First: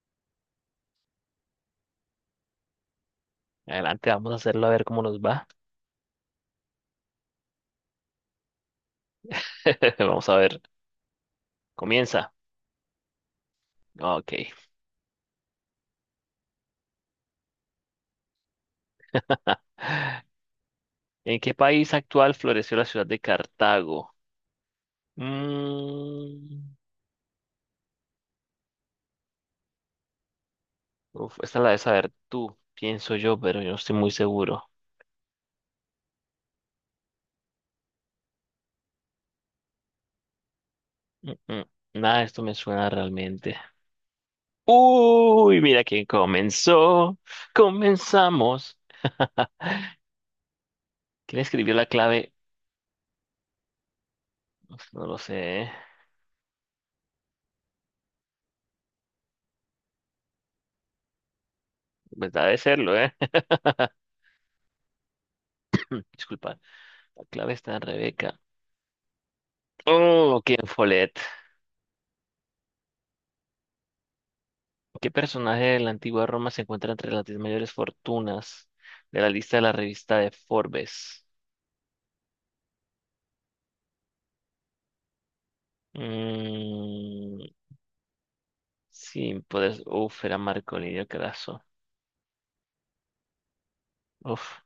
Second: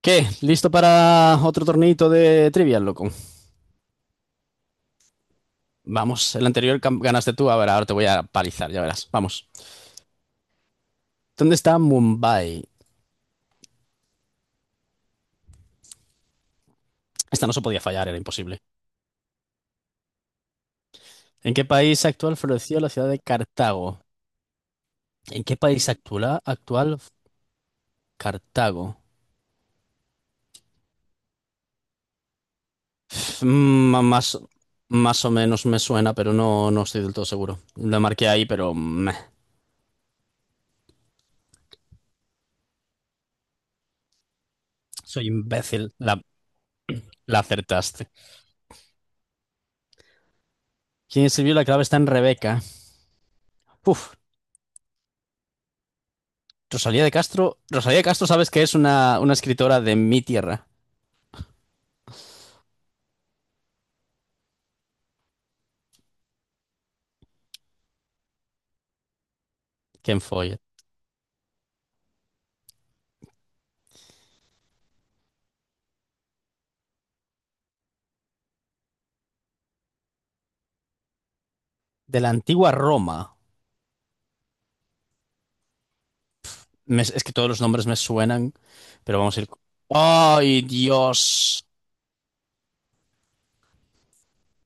¿Qué? ¿Listo para otro torneito de trivia, loco? Adelante, vamos a hacerlo a ver cómo nos va. Vamos, el anterior ganaste tú, a ver, ahora te voy a palizar, ya verás. Vamos. Vamos a ver. ¿Dónde está Comienza. Mumbai? Ah, ok. Esta no se podía fallar, era imposible. ¿En qué ¿En qué país país actual actual floreció floreció la la ciudad ciudad de de Cartago? Cartago? ¿En qué país actual, Mm, actual Cartago? uf, esta la debes saber tú, pienso yo, pero yo no estoy Mm, muy más, seguro. más o menos me suena, pero no, no estoy del todo seguro. La marqué ahí, pero meh, Mm, mm, Nada de esto me suena realmente. soy Uy, mira imbécil. quién La, comenzó. la acertaste. Comenzamos. ¿Quién ¿Quién escribió la escribió clave la está en clave? Rebeca? Uf, Uf, no lo sé, ¿eh? Rosalía de Castro, sabes que es una escritora de mi tierra, Pues debe serlo, ¿eh? Disculpa. La clave está en Rebeca. Ken Oh, Follett, quién Follett. ¿Qué personaje de la antigua Roma se encuentra entre las 10 mayores fortunas de la lista de la revista de Forbes? de la antigua Roma. Es que Mm, todos los nombres me suenan, pero vamos sí, a ir. puedes. Uf, era ¡Ay, Marco Lidio Craso. Dios! Uf.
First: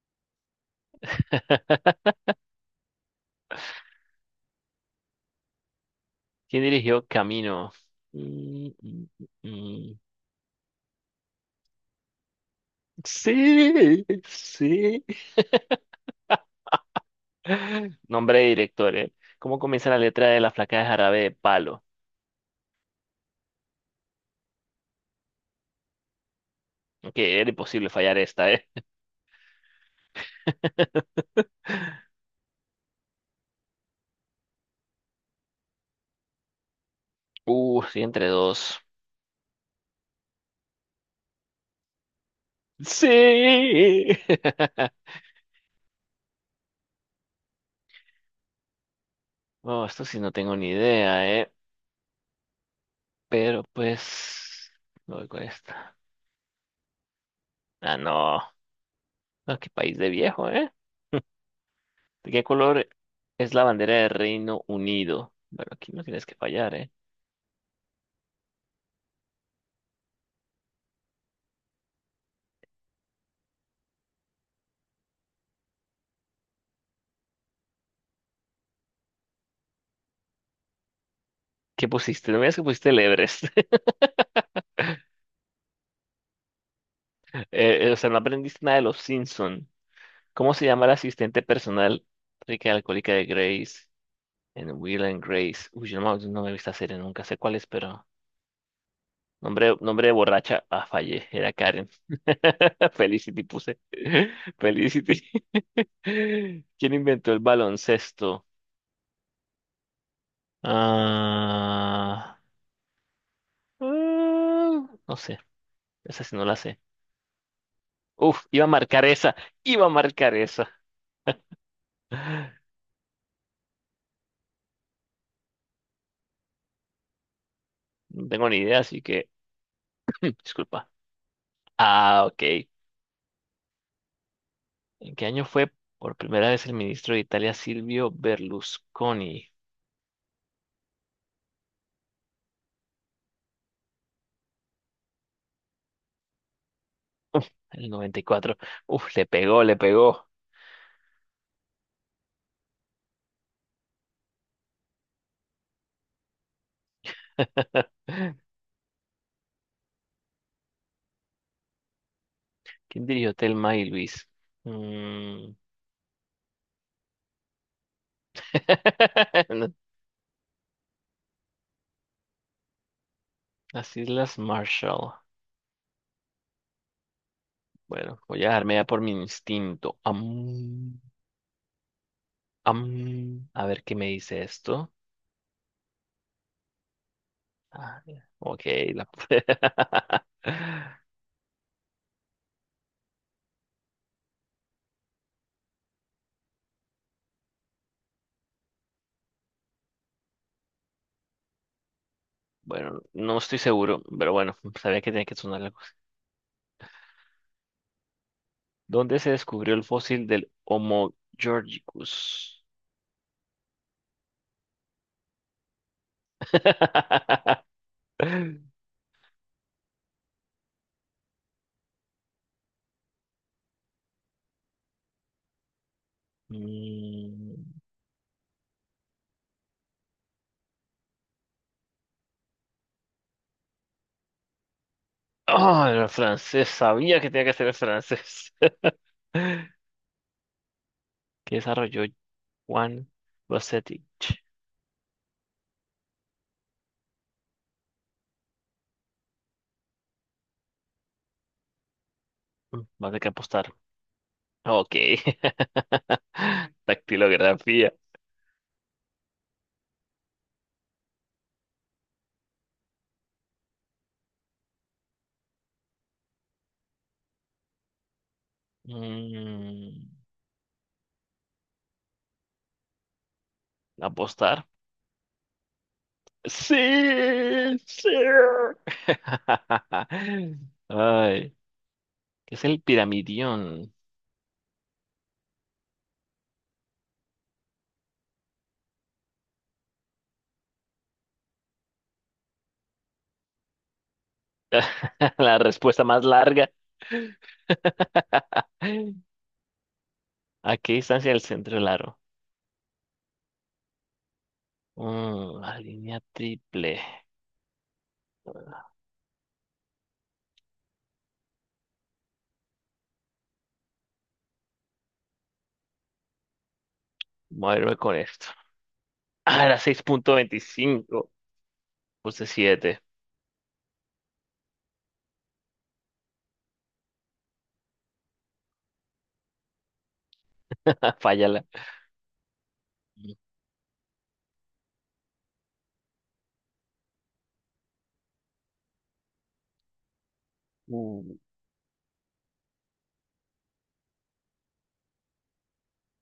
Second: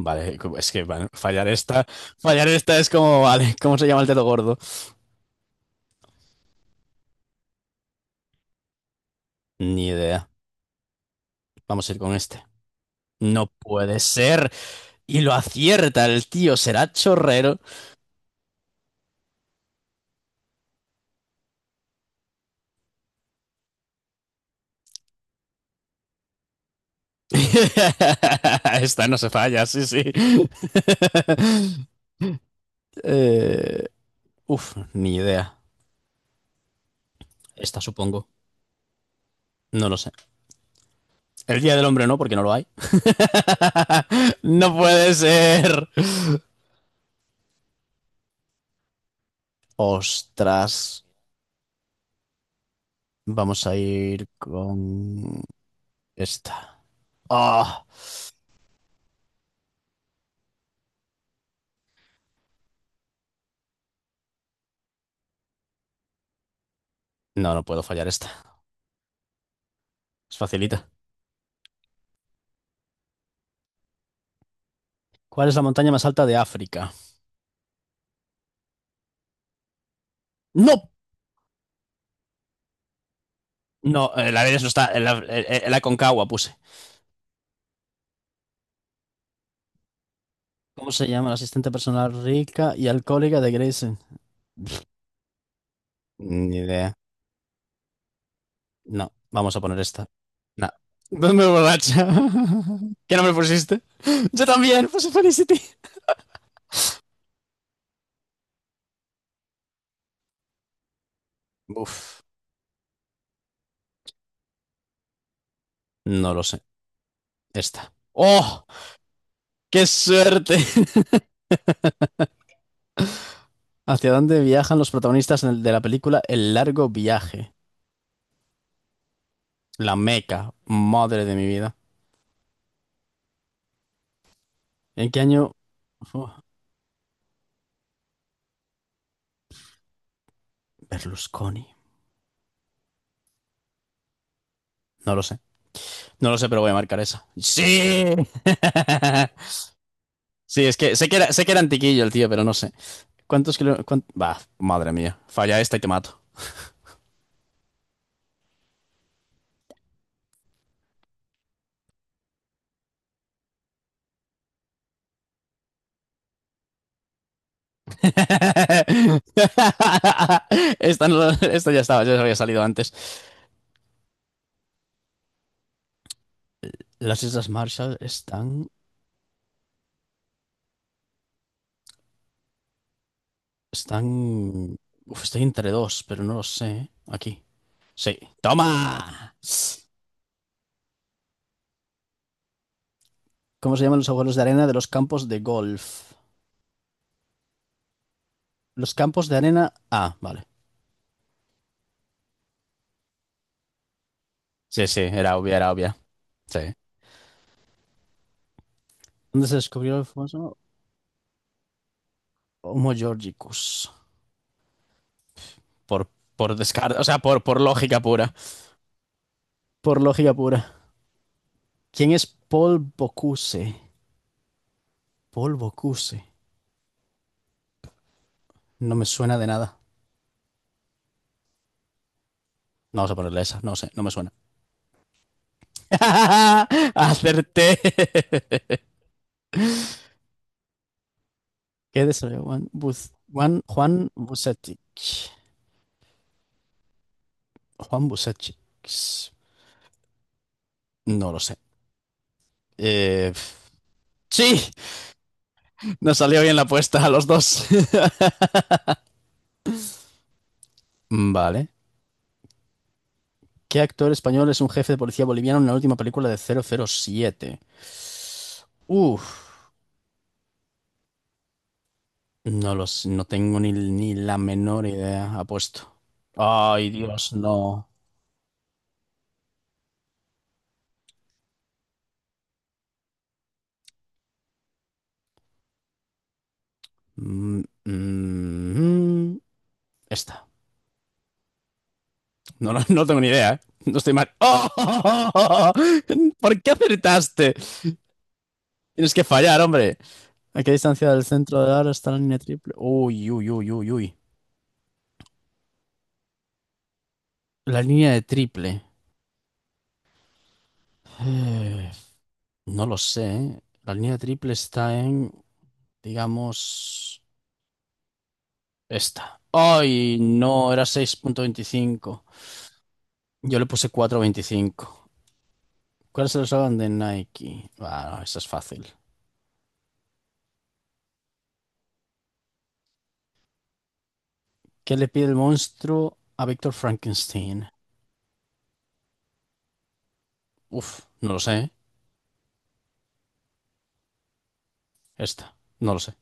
Vale, es que bueno, fallar esta es como, vale, ¿cómo se llama el dedo gordo? ¿Quién dirigió Camino? Mm, mm, mm, Ni mm. idea. Vamos a ir con este. No puede Sí, ser. sí. Y lo acierta el tío, será chorrero. Nombre de director, ¿eh? ¿Cómo comienza la letra de la flaca de jarabe de palo? Ok, era imposible fallar esta, ¿eh? Esta no se falla, sí, sí. Eh, Uf, ni idea. Esta sí, supongo. entre dos. No lo sé. El Día del Hombre no, porque no lo hay. Sí. No puede ser. Oh, esto sí no tengo ni Ostras. idea, ¿eh? Pero Vamos a ir pues... me voy con con esta. esta. Ah, Ah, no. Ah, qué país de viejo, ¿eh? ¿De qué color es la bandera del Reino Unido? Bueno, aquí no tienes que fallar, ¿eh? no, no puedo fallar esta. Es facilita. ¿Cuál es la montaña más alta de África? ¡No! ¿Qué pusiste? No me digas que pusiste el Everest. No, la Everest no está. El Aconcagua puse. O sea, no aprendiste nada de los Simpson. ¿Cómo se llama ¿Cómo la se llama la asistente asistente personal personal rica y rica y alcohólica de alcohólica de Grace Grayson? en Will and Grace? Uy, yo no, me no me he Ni visto esa idea. serie, nunca sé cuál es, pero... No, vamos a Nombre, poner esta. nombre de borracha. No. Ah, fallé. ¿Dónde Era Karen. borracha? ¿Qué nombre Felicity puse. pusiste? Yo también, puse Felicity. Felicity. ¿Quién inventó el baloncesto? Uf, Ah, ah, no sé. Esa no sí lo no la sé. sé. Esta. Uf, iba ¡Oh! a marcar esa. ¡Qué Iba a marcar suerte! esa. ¿Hacia dónde viajan los protagonistas de la película El largo viaje? No tengo ni idea, así que La Meca. disculpa. Madre de mi vida. Ah, ok. ¿En ¿En qué qué año año? fue Uf, por primera vez el ministro de Italia Silvio Berlusconi? Berlusconi. No lo sé. No lo sé, pero voy a marcar esa. El ¡Sí! 94. Uf, le pegó, le pegó. Sí, es que sé que era antiquillo el tío, pero no sé. ¿Cuántos kilómetros? Bah, madre mía. Falla esta y te mato. ¿Quién dirigió Thelma y Luis? Mm, no, Esta, no- esta ya estaba, ya se había salido antes. Las Islas Marshall. Las Islas Marshall Bueno, voy a están, dejarme ya por mi instinto. A ver qué me dice están, esto. uf, estoy entre dos, pero no lo sé. Aquí. Ah, Sí. mira, ok. La- ¡Toma! ¿Cómo se llaman los agujeros de arena de los campos de golf? Los campos de arena. Ah, vale. Bueno, no estoy seguro, pero bueno, Sí, sí, sabía que tenía que era obvia, sonar era algo. obvia. Sí. ¿Dónde se ¿Dónde se descubrió el descubrió el fósil del famoso Homo Georgicus? Homo Georgicus? Por, por descarte, o sea, por lógica pura. Por lógica pura. ¿Quién es Paul Bocuse? Polvo QC. Mm, No me suena de nada. No vamos a ponerle esa, no sé, no me suena. ah, era francés. Sabía que tenía que ¡Acerté! ser francés. Que desarrolló ¿Qué deseo? Juan, Juan Buz- Juan, Juan Bocetich. Busetic. Juan Busetic. No lo sé. Vas a tener que Eh, apostar. ¡Sí! Ok. Nos salió bien la apuesta a los dos. Dactilografía. Vale. ¿Qué actor español es un jefe de policía boliviano en la última película de 007? Uf, Mm, no lo sé, no tengo ni la ¿Apostar? menor idea, apuesto. Sí, Ay, Dios, no. sí. Ay, ¿qué es el piramidión? Mm, mm, Esta. No, no, no tengo ni idea, ¿eh? No estoy mal. La ¡Oh! respuesta más ¿Por qué larga. acertaste? Tienes que fallar, hombre. ¿A qué ¿A qué distancia del distancia del centro del centro del aro está aro? la línea triple? Uy, uy, uy, uy, uy. La línea triple. La línea de triple. Eh, no lo sé, ¿eh? La línea de triple está en, digamos, Voy a moverme con esto. esta. Ah, era seis ¡Ay, punto no! Era seis veinticinco. punto veinticinco. Puse 7. Yo le puse 4,25. ¿Cuál es el slogan de Nike? Bueno, eso es fácil. Fállala. ¿Qué le pide el monstruo a Víctor Frankenstein? Uf, Uh, no lo sé, ¿eh? Esta, no lo sé.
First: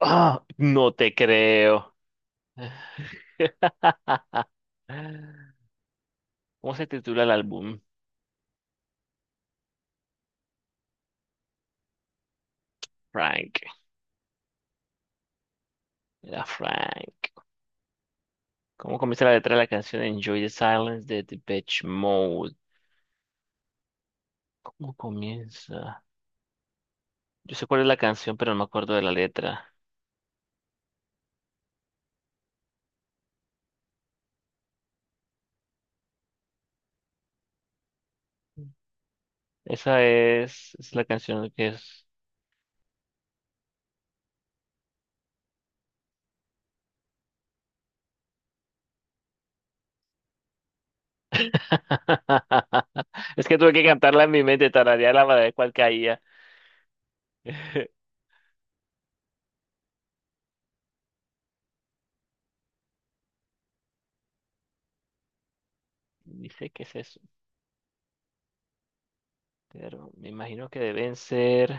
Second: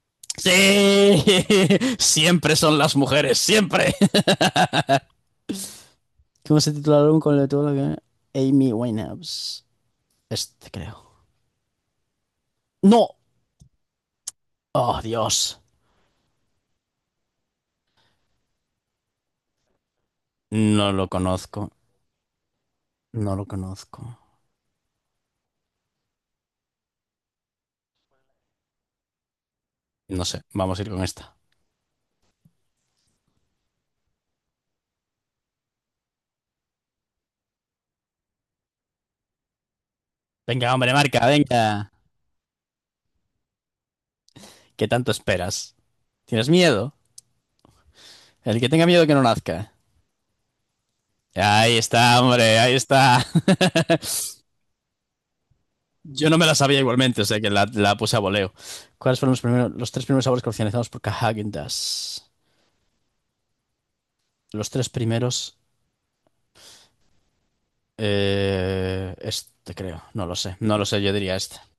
ah, no te ¡Sí! creo. Siempre son las mujeres, siempre. ¿Cómo se ¿Cómo se titula el álbum titula el con el de todo lo álbum? que... Amy Winehouse. Este, creo. ¡No! Frank. ¡Oh, Dios! Era Frank. ¿Cómo comienza la letra de la canción Enjoy the No Silence lo de conozco. Depeche Mode? No lo conozco. ¿Cómo comienza? Yo sé cuál es la canción, pero no me acuerdo de la letra. No sé, vamos a ir con esta. Esa Venga, hombre, es la marca, canción que venga. es. ¿Qué tanto esperas? ¿Tienes miedo? El que tenga miedo que no nazca. Ahí está, hombre, ahí está. Es que tuve que cantarla en mi mente, tararearla para ver cuál caía. Yo no me la sabía igualmente, o sea que la puse a voleo. ¿Cuáles fueron los primeros, los tres primeros sabores comercializados por Häagen Dazs? Los tres primeros. Dice qué es eso, Este creo, pero no me lo sé, imagino no que lo sé, yo deben diría este. ser.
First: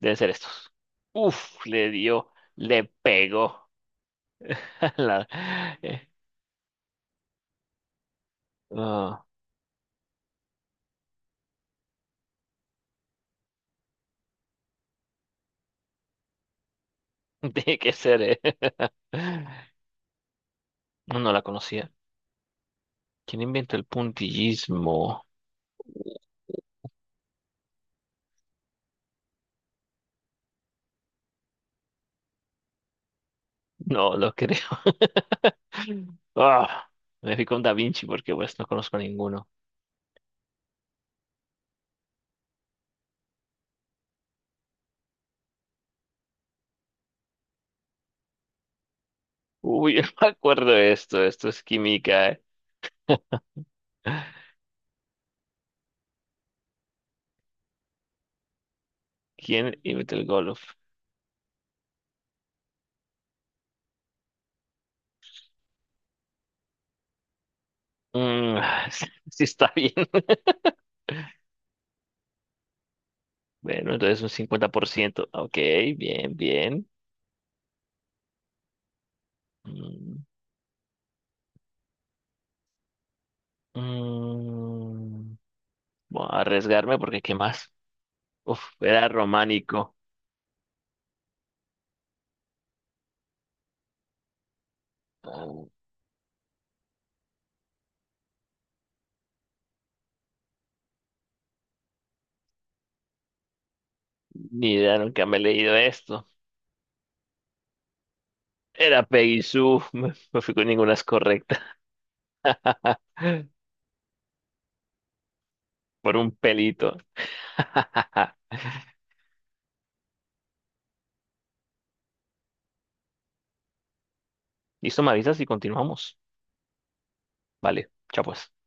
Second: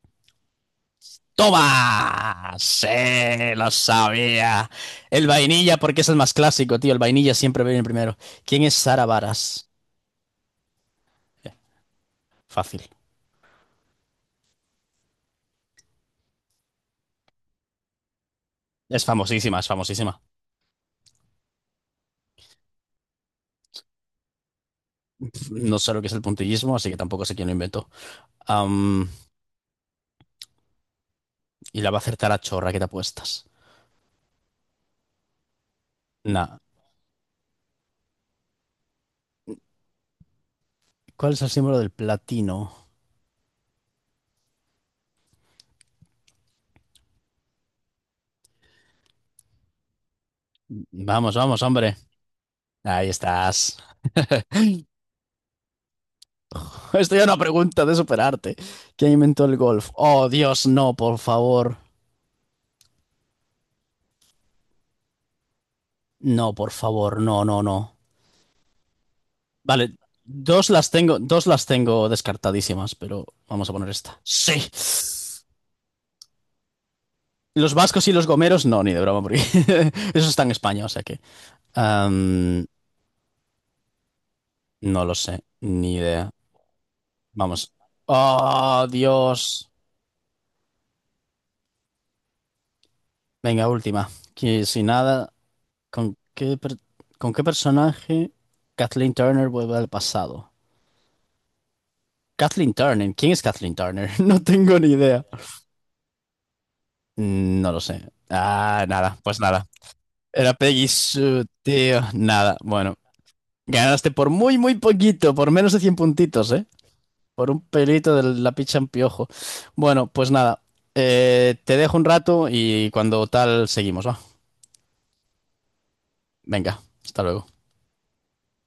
Debe ser estos. Uf, le dio, ¡Toma! le Sí, lo pegó. sabía. El La- vainilla, porque es eh, el más clásico, tío. El vainilla siempre viene primero. ¿Quién es Sara ah, Baras? Eh, Fácil. tiene que ser, eh. Es No, famosísima, es famosísima. no la conocía. ¿Quién inventó el puntillismo? No sé lo que es el puntillismo, así que tampoco sé quién lo inventó. Am, y la va a acertar a chorra, ¿qué te apuestas? No lo creo. Nah. Ah, me fui con Da Vinci porque pues no conozco a ninguno. ¿Cuál es el símbolo del platino? Uy, yo no me acuerdo de esto. Vamos, Esto vamos, es hombre. química, eh. Ahí estás. Estoy a una pregunta de superarte. ¿Quién inventó el ¿Quién golf? inventó el Oh, golf? Dios, no, por favor. No, por favor, no, no, no. Mm, sí, sí está bien. Vale, dos las tengo descartadísimas, pero vamos a poner Bueno, esta. entonces un Sí. 50%. Ok, bien, bien. Los vascos y los gomeros, no, ni de broma, porque Mm. eso está en España, o sea que. am, no lo Mm, sé, ni voy idea. a arriesgarme porque ¿qué Vamos. más? Uf, Oh, era Dios. románico. Venga, última. Que si nada, Ah, ¿Con qué, con qué personaje Kathleen Turner vuelve al pasado? Kathleen Turner, ¿quién es Kathleen Turner? No ni tengo ni idea, idea. nunca me he leído esto. No lo sé. Ah, Era nada, pues Peggy nada. Sue. No, no fui Era con Peggy ninguna es Sue, correcta. tío. Nada, bueno. Ganaste por muy, muy poquito, por menos de 100 Por un puntitos, ¿eh? pelito. Por un pelito de la picha en piojo. Bueno, pues nada. Te dejo un rato y cuando tal seguimos, ¿va? Listo, me avisas y continuamos. Venga, hasta luego. Vale, chao pues.